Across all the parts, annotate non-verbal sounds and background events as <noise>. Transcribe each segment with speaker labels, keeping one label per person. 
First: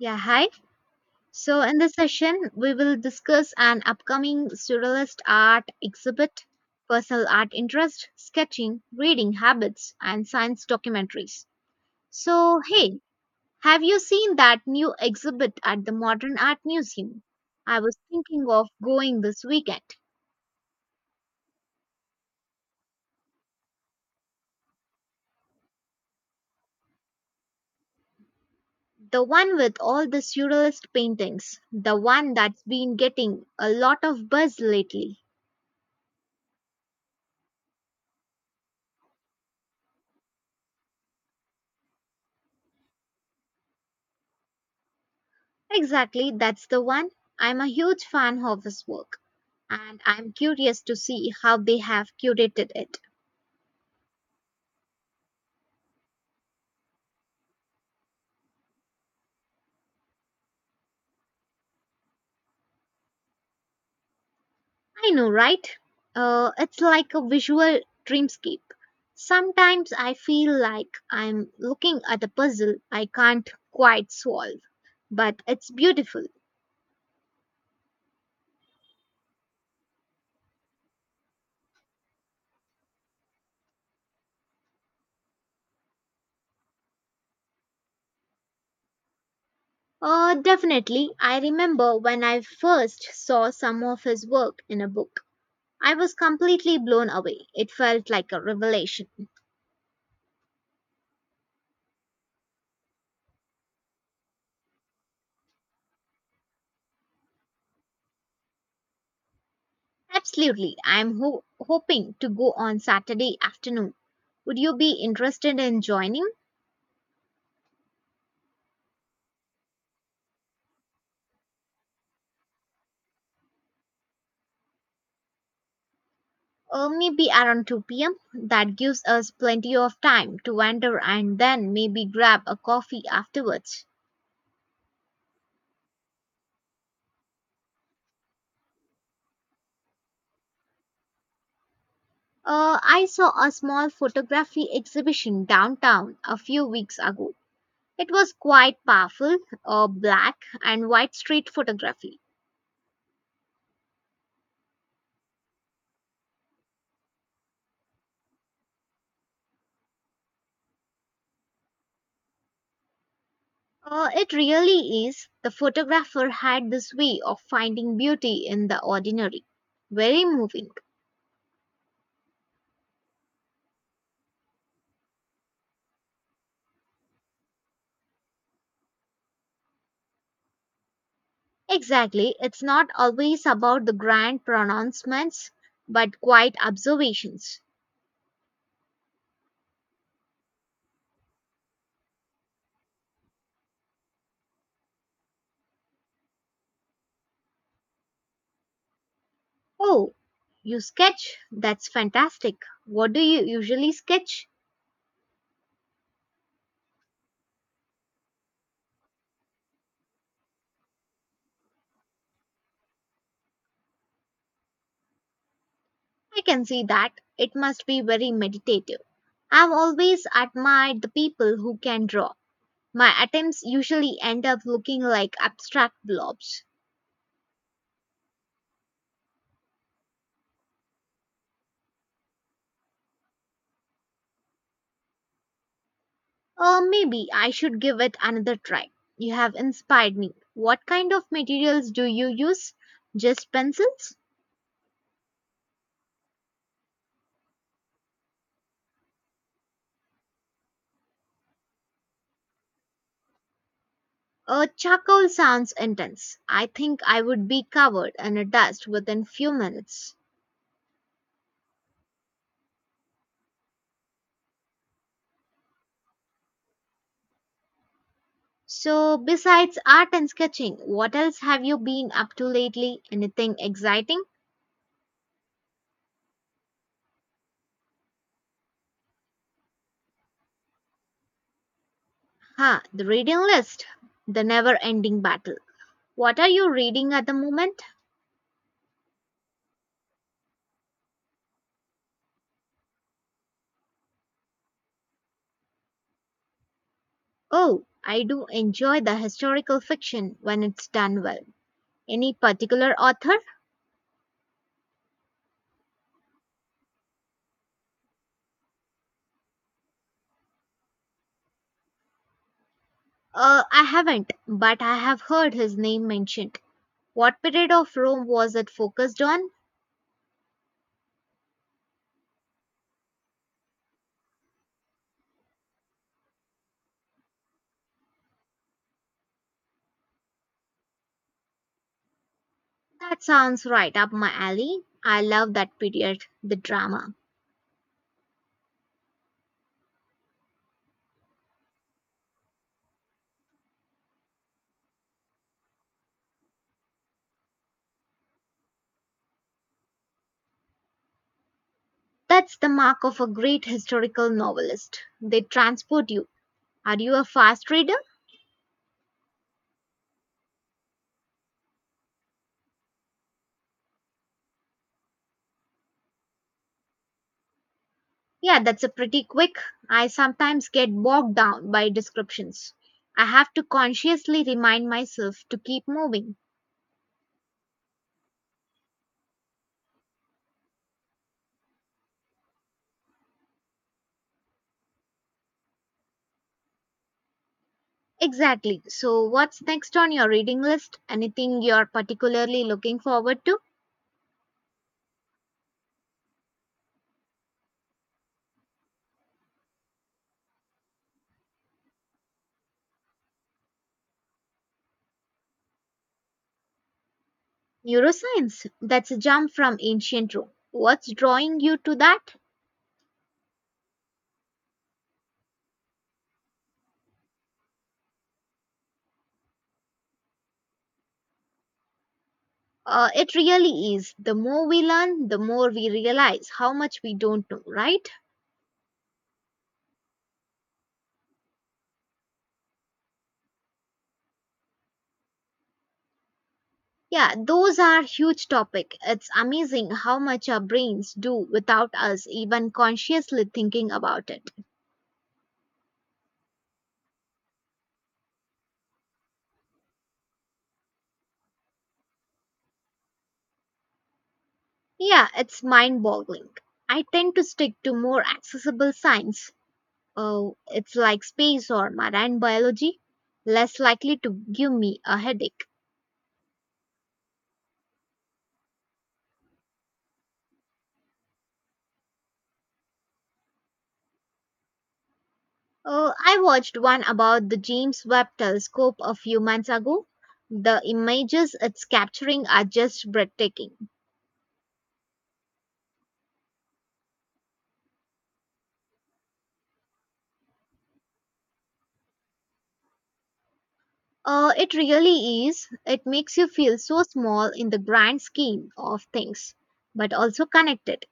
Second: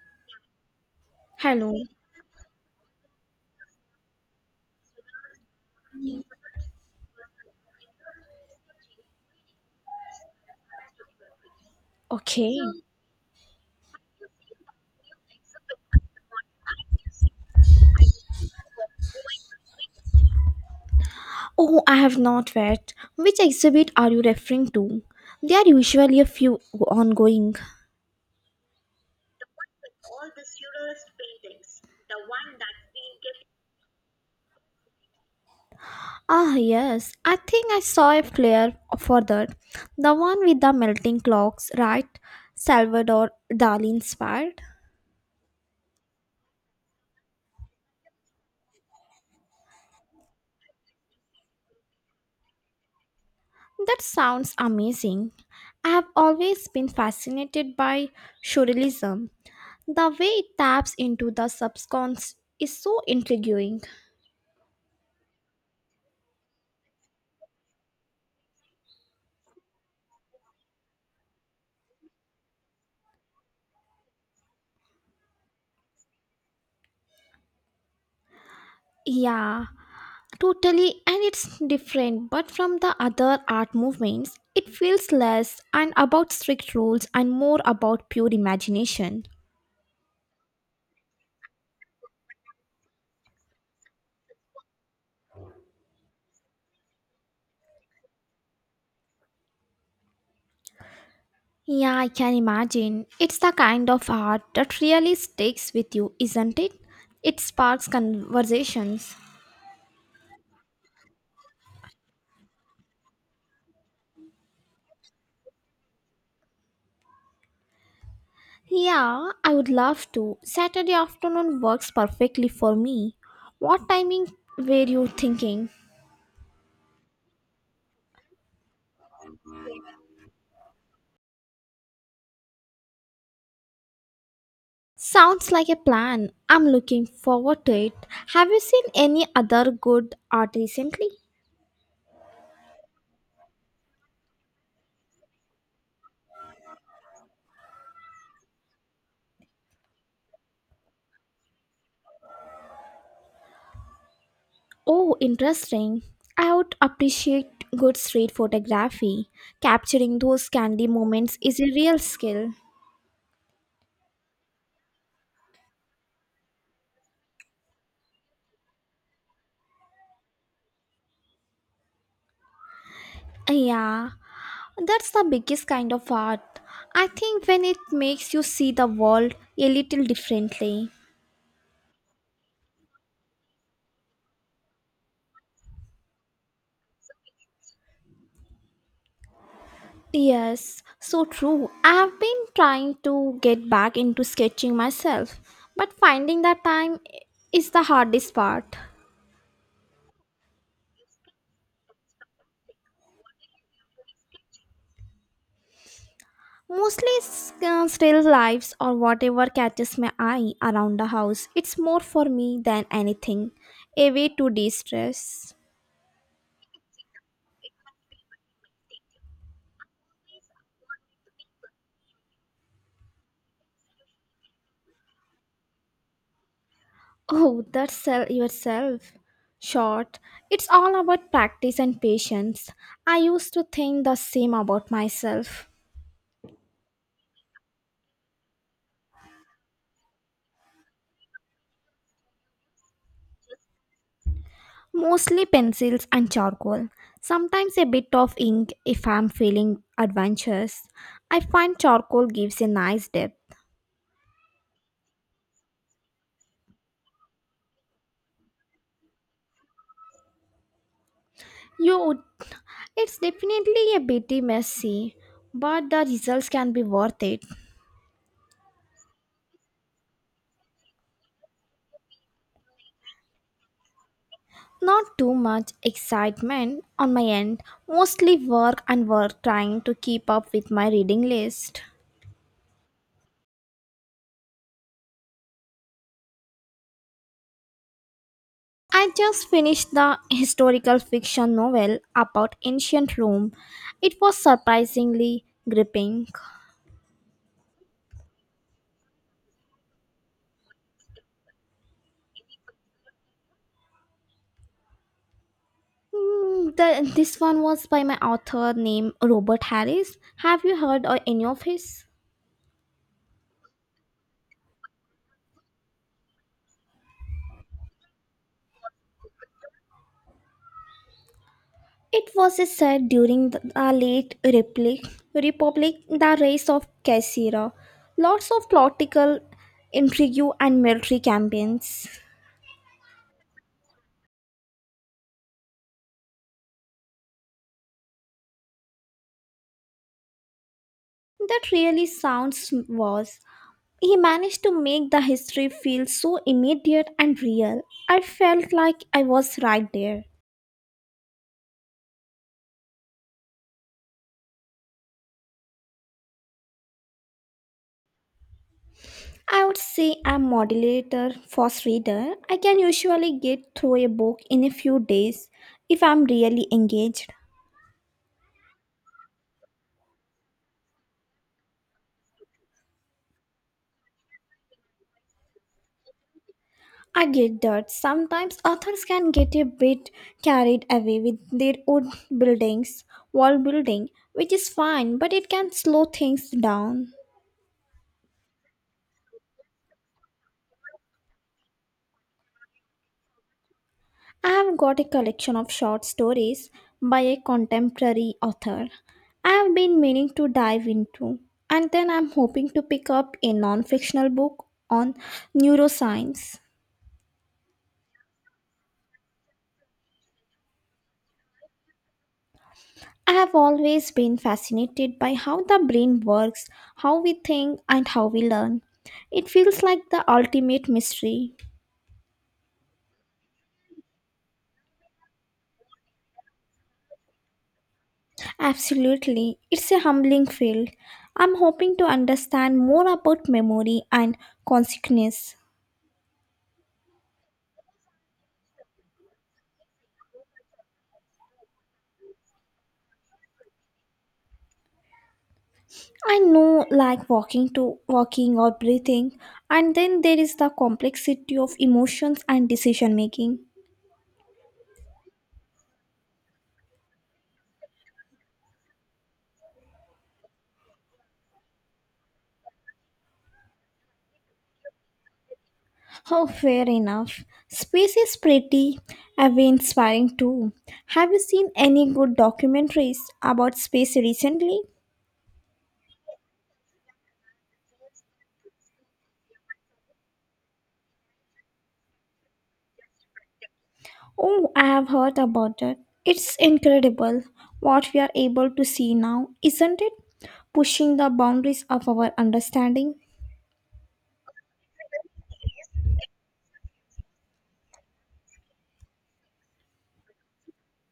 Speaker 1: Yeah, hi. So,
Speaker 2: Hello.
Speaker 1: in this session, we will discuss an upcoming surrealist art exhibit, personal art interest, sketching, reading habits, and science documentaries.
Speaker 2: Okay.
Speaker 1: So, hey, have you seen that new exhibit at the Modern Art Museum? I was thinking of going this weekend.
Speaker 2: Oh, I have not yet. Which exhibit are you referring to? There are usually a few ongoing.
Speaker 1: The one with all the surrealist paintings, the one that's been getting a lot of buzz lately.
Speaker 2: Ah, yes. I think I saw a flyer for that. The one with the melting clocks, right? Salvador Dali inspired.
Speaker 1: Exactly, that's the one. I'm a huge fan of his work, and I'm curious to see how they have curated it.
Speaker 2: That sounds amazing. I have always been fascinated by surrealism. The way it taps into the subconscious is so intriguing.
Speaker 1: I know, right? It's like a visual dreamscape. Sometimes I feel like I'm looking at a puzzle I can't quite solve, but it's beautiful.
Speaker 2: Yeah, totally, and it's different, but from the other art movements, it feels less and about strict rules and more about pure imagination.
Speaker 1: Definitely, I remember when I first saw some of his work in a book. I was completely blown away. It felt like a revelation.
Speaker 2: Yeah, I can imagine. It's the kind of art that really sticks with you, isn't it? It sparks conversations.
Speaker 1: Absolutely. I'm hoping to go on Saturday afternoon. Would you be interested in joining?
Speaker 2: Yeah, I would love to. Saturday afternoon works perfectly for me. What timing were you thinking?
Speaker 1: Maybe around 2 p.m. That gives us plenty of time to wander and then maybe grab a coffee afterwards.
Speaker 2: Sounds like a plan. I'm looking forward to it. Have you seen any other good art recently?
Speaker 1: I saw a small photography exhibition downtown a few weeks ago. It was quite powerful, black and white street photography.
Speaker 2: Oh, interesting. I would appreciate good street photography. Capturing those candy moments is a real skill.
Speaker 1: It really is. The photographer had this way of finding beauty in the ordinary. Very moving.
Speaker 2: Yeah, that's the biggest kind of art. I think when it makes you see the world a little differently.
Speaker 1: Exactly. It's not always about the grand pronouncements, but quiet observations.
Speaker 2: Yes, so true. I've been trying to get back into sketching myself, but finding that time is the hardest part.
Speaker 1: Oh, you sketch? That's fantastic. What do you usually sketch?
Speaker 2: Mostly still lives or whatever catches my eye around the house. It's more for me than anything. A way to de stress.
Speaker 1: I can see that. It must be very meditative. I've always admired the people who can draw. My attempts usually end up looking like abstract blobs.
Speaker 2: Oh, that's sell yourself. Short. It's all about practice and patience. I used to think the same about myself.
Speaker 1: Maybe I should give it another try. You have inspired me. What kind of materials do you use? Just pencils?
Speaker 2: Mostly pencils and charcoal. Sometimes a bit of ink if I'm feeling adventurous. I find charcoal gives a nice depth.
Speaker 1: Charcoal sounds intense. I think I would be covered in a dust within few minutes.
Speaker 2: You would, it's definitely a bit messy, but the results can be worth it.
Speaker 1: So, besides art and sketching, what else have you been up to lately? Anything exciting?
Speaker 2: Not too much excitement on my end, mostly work and work trying to keep up with my reading list.
Speaker 1: Huh, the reading list. The never ending battle. What are you reading at the moment?
Speaker 2: I just finished the historical fiction novel about ancient Rome. It was surprisingly gripping.
Speaker 1: Oh, I do enjoy the historical fiction when it's done well. Any particular author?
Speaker 2: This one was by my author named Robert Harris. Have you heard of any of his?
Speaker 1: I haven't, but I have heard his name mentioned. What period of Rome was it focused on?
Speaker 2: It was said during the late Republic, Republic, the rise of Caesar. Lots of political intrigue and military campaigns.
Speaker 1: That sounds right up my alley. I love that period, the drama.
Speaker 2: That really sounds was. He managed to make the history feel so immediate and real. I felt like I was right there.
Speaker 1: That's the mark of a great historical novelist. They transport you. Are you a fast reader?
Speaker 2: I would say I'm moderator fast reader. I can usually get through a book in a few days if I'm really engaged.
Speaker 1: Yeah, that's a pretty quick. I sometimes get bogged down by descriptions. I have to consciously remind myself to keep moving.
Speaker 2: I get that sometimes authors can get a bit carried away with their own buildings, world building, which is fine, but it can slow things down.
Speaker 1: Exactly. So, what's next on your reading list? Anything you're particularly looking forward to?
Speaker 2: I have got a collection of short stories by a contemporary author I have been meaning to dive into, and then I'm hoping to pick up a non fictional book on neuroscience.
Speaker 1: Neuroscience. That's a jump from ancient Rome. What's drawing you to that?
Speaker 2: I have always been fascinated by how the brain works, how we think, and how we learn. It feels like the ultimate mystery.
Speaker 1: It really is. The more we learn, the more we realize how much we don't know, right?
Speaker 2: Absolutely, it's a humbling field. I'm hoping to understand more about memory and consciousness.
Speaker 1: Yeah, those are huge topic. It's amazing how much our brains do without us even consciously thinking about it.
Speaker 2: I know, like walking to walking or breathing, and then there is the complexity of emotions and decision making.
Speaker 1: Yeah, it's mind-boggling. I tend to stick to more accessible science. Oh, it's like space or marine biology, less likely to give me a headache.
Speaker 2: Oh, fair enough. Space is pretty away inspiring too. Have you seen any good documentaries about space recently?
Speaker 1: Oh, I watched one about the James Webb telescope a few months ago. The images it's capturing are just breathtaking.
Speaker 2: Oh, I have heard about that. It's incredible what we are able to see now, isn't it? Pushing the boundaries of our understanding.
Speaker 1: It really is. It makes you feel so small in the grand scheme of things, but also connected.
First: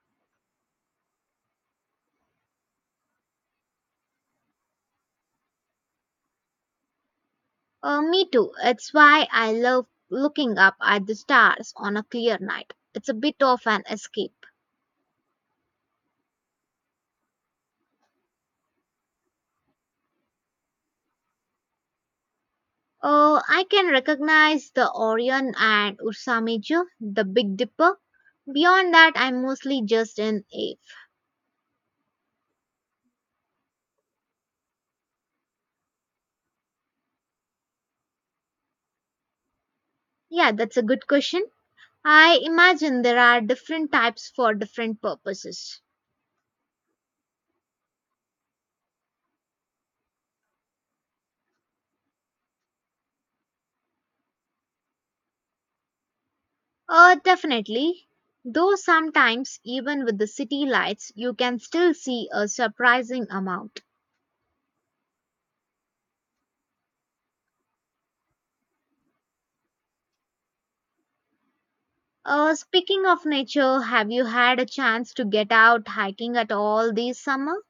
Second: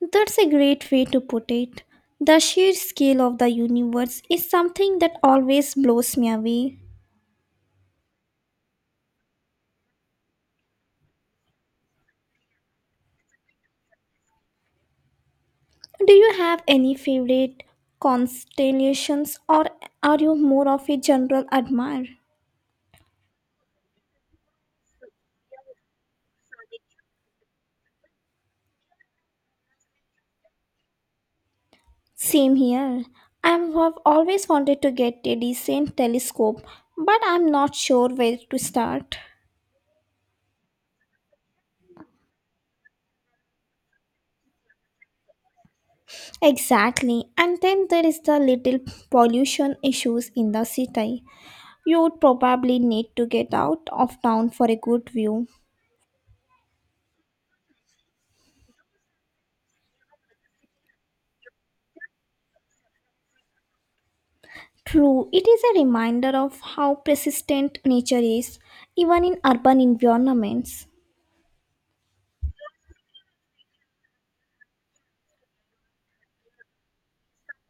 Speaker 2: That's a great way to put it. The sheer scale of the universe is something that always blows me away.
Speaker 1: Me too. It's why I love looking up at the stars on a clear night. It's a bit of an escape.
Speaker 2: Do you have any favorite constellations or are you more of a general admirer?
Speaker 1: Oh, I can recognize the Orion and Ursa Major, the Big Dipper. Beyond that, I'm mostly just in awe.
Speaker 2: Same here. I have always wanted to get a decent telescope, but I'm not sure where to start.
Speaker 1: Yeah, that's a good question. I imagine there are different types for different purposes.
Speaker 2: Exactly. And then there is the little pollution issues in the city. You would probably need to get out of town for a good view.
Speaker 1: Definitely. Though sometimes, even with the city lights, you can still see a surprising amount.
Speaker 2: True, it is a reminder of how persistent nature is, even in urban environments.
Speaker 1: Speaking of nature, have you had a chance to get out hiking at all this summer?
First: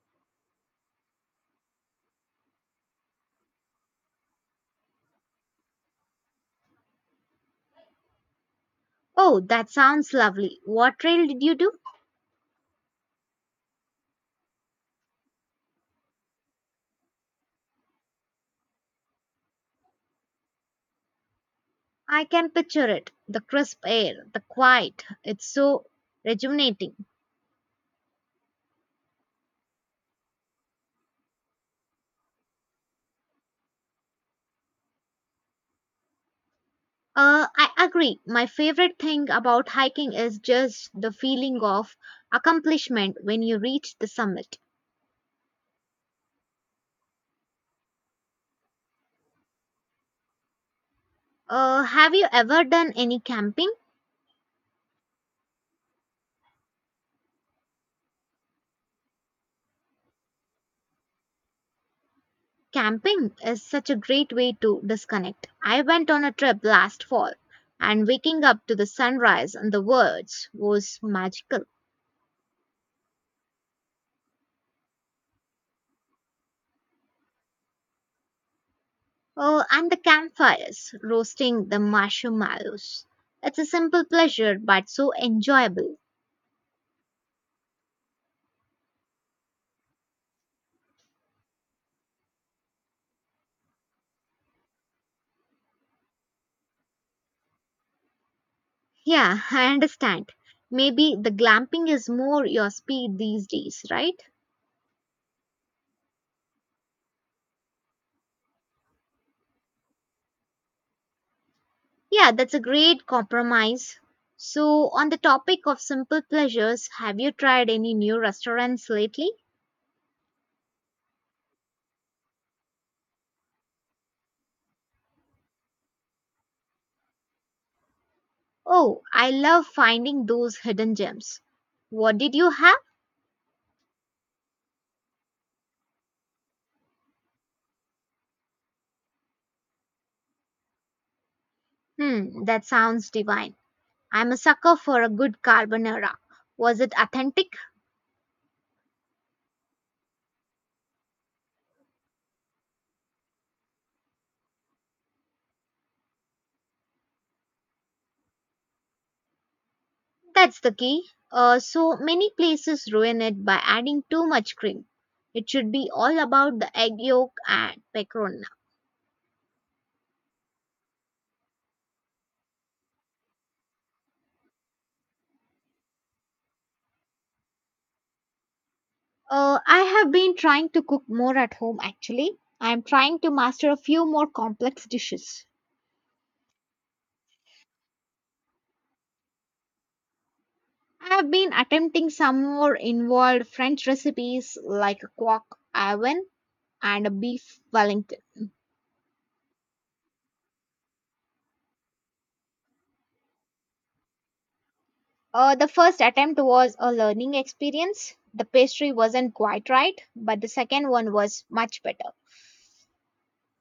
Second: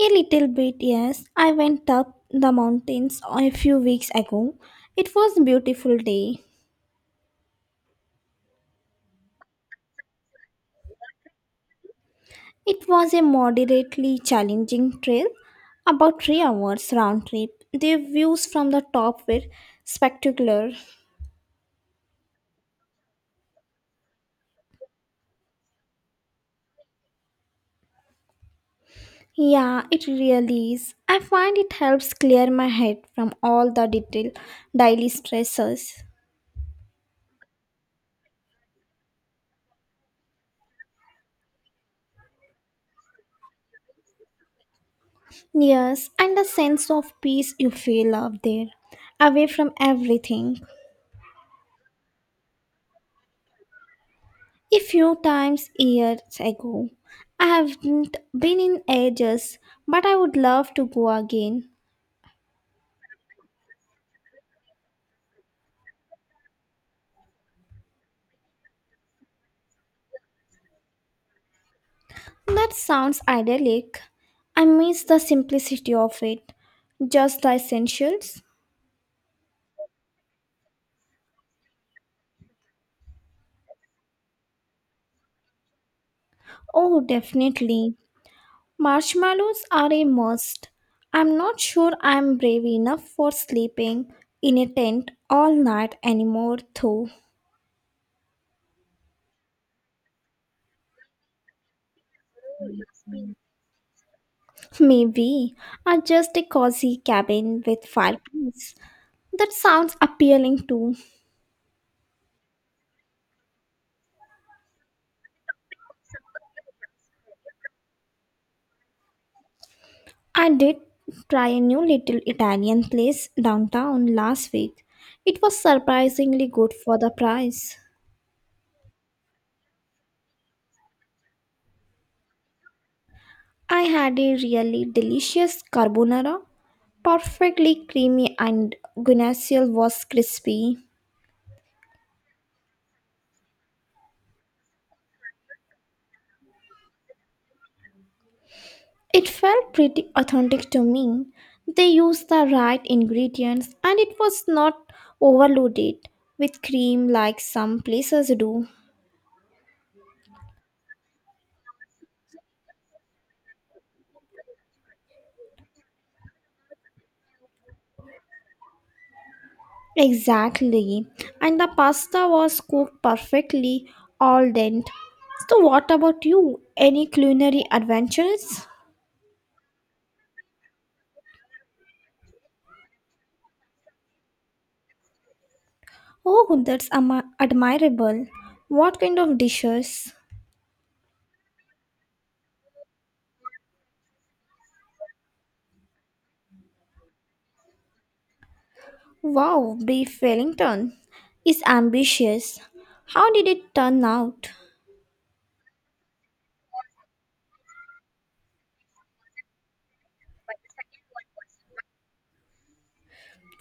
Speaker 2: A little bit, yes. I went up the mountains a few weeks ago. It was a beautiful day.
Speaker 1: Oh, that sounds lovely. What trail did you do?
Speaker 2: It was a moderately challenging trail, about 3 hours round trip. The views from the top were spectacular.
Speaker 1: I can picture it. The crisp air, the quiet. It's so rejuvenating.
Speaker 2: Yeah, it really is. I find it helps clear my head from all the detail daily stresses.
Speaker 1: I agree. My favorite thing about hiking is just the feeling of accomplishment when you reach the summit.
Speaker 2: Yes, and the sense of peace you feel out there, away from everything.
Speaker 1: Have you ever done any camping?
Speaker 2: A few times years ago, I haven't been in ages, but I would love to go again.
Speaker 1: Camping is such a great way to disconnect. I went on a trip last fall, and waking up to the sunrise and the birds was magical.
Speaker 2: That sounds idyllic. I miss the simplicity of it, just the essentials.
Speaker 1: Oh, and the campfires, roasting the marshmallows. It's a simple pleasure, but so enjoyable.
Speaker 2: Oh, definitely. Marshmallows are a must. I'm not sure I'm brave enough for sleeping in a tent all night anymore, though.
Speaker 1: Yeah, <laughs> I understand. Maybe the glamping is more your speed these days, right?
Speaker 2: Maybe, or just a cozy cabin with fireplace. That sounds appealing too.
Speaker 1: Yeah, that's a great compromise. So, on the topic of simple pleasures, have you tried any new restaurants lately?
Speaker 2: I did try a new little Italian place downtown last week. It was surprisingly good for the price.
Speaker 1: Oh, I love finding those hidden gems. What did you have?
Speaker 2: I had a really delicious carbonara, perfectly creamy and guinness was crispy.
Speaker 1: Hmm, that sounds divine. I'm a sucker for a good carbonara. Was it authentic?
Speaker 2: It felt pretty authentic to me. They used the right ingredients and it was not overloaded with cream like some places do.
Speaker 1: That's the key. So many places ruin it by adding too much cream. It should be all about the egg yolk and pecorino.
Speaker 2: Exactly. And the pasta was cooked perfectly, al dente. So, what about you? Any culinary adventures?
Speaker 1: I have been trying to cook more at home actually. I am trying to master a few more complex dishes.
Speaker 2: Oh, that's ama admirable. What kind of dishes?
Speaker 1: I have been attempting some more involved French recipes like a quark oven and a beef Wellington.
Speaker 2: Wow, beef Wellington is ambitious. How did it turn out?
Speaker 1: The first attempt was a learning experience. The pastry wasn't quite right, but the second one was much better.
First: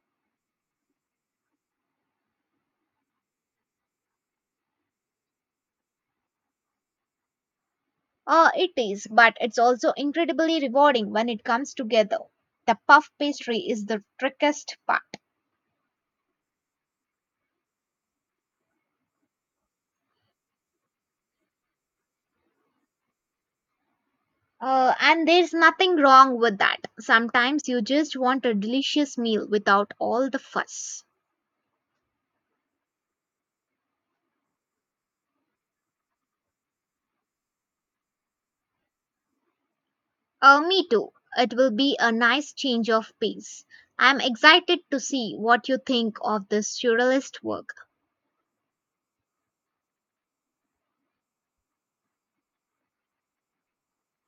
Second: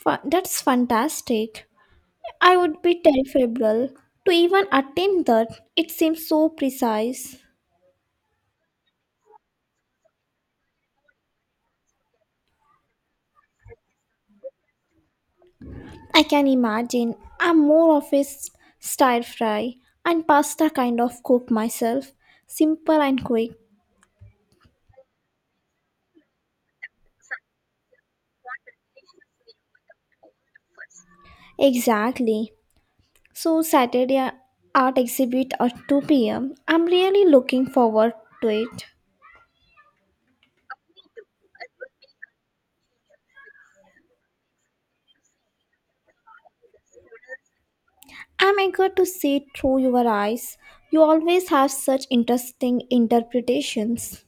Speaker 2: That's fantastic. I would be terrible to even attempt that. It seems so precise.
Speaker 1: It is, but it's also incredibly rewarding when it comes together. The puff pastry is the trickiest part.
Speaker 2: I can imagine. I'm more of a stir fry and pasta kind of cook myself. Simple and quick.
Speaker 1: And there's nothing wrong with that. Sometimes you just want a delicious meal without all the fuss.
Speaker 2: Exactly. So Saturday art exhibit at 2 p.m. I'm really looking forward to it.
Speaker 1: Me too. It will be a nice change of pace. I'm excited to see what you think of this surrealist work.
Speaker 2: I'm eager to see through your eyes. You always have such interesting interpretations.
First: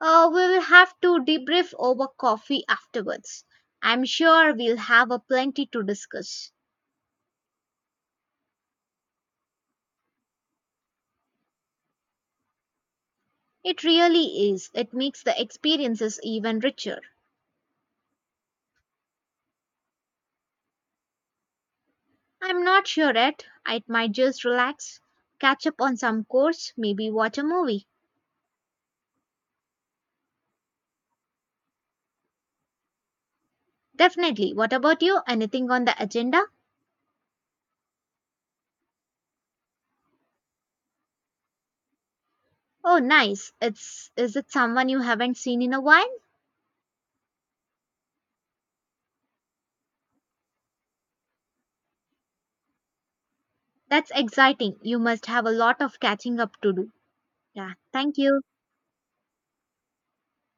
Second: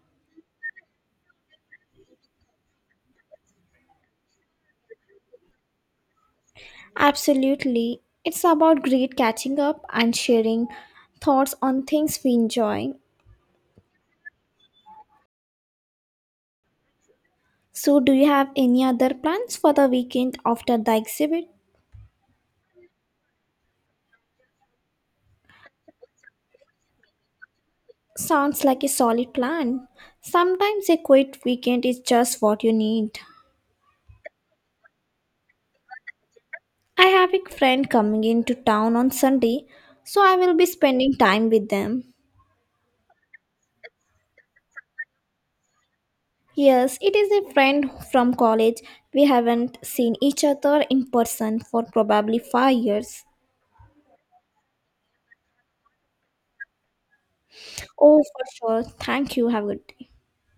Speaker 1: We will have to debrief over coffee afterwards. I'm sure we'll have a plenty to discuss.
Speaker 2: Absolutely. It's about great catching up and sharing thoughts on things we enjoy.
Speaker 1: It really is. It makes the experiences even richer.
Speaker 2: So, do you have any other plans for the weekend after the exhibit?
Speaker 1: I'm not sure yet. I might just relax, catch up on some course, maybe watch a movie.
Speaker 2: Sounds like a solid plan. Sometimes a quiet weekend is just what you need.
Speaker 1: Definitely. What about you? Anything on the agenda?
Speaker 2: I have a friend coming into town on Sunday, so I will be spending time with them.
Speaker 1: Oh, nice. It's is it someone you haven't seen in a while?
Speaker 2: Yes, it is a friend from college. We haven't seen each other in person for probably 5 years.
Speaker 1: That's exciting. You must have a lot of catching up to do. Yeah, thank
Speaker 2: Oh,
Speaker 1: you.
Speaker 2: for sure. Thank you. Have a good day.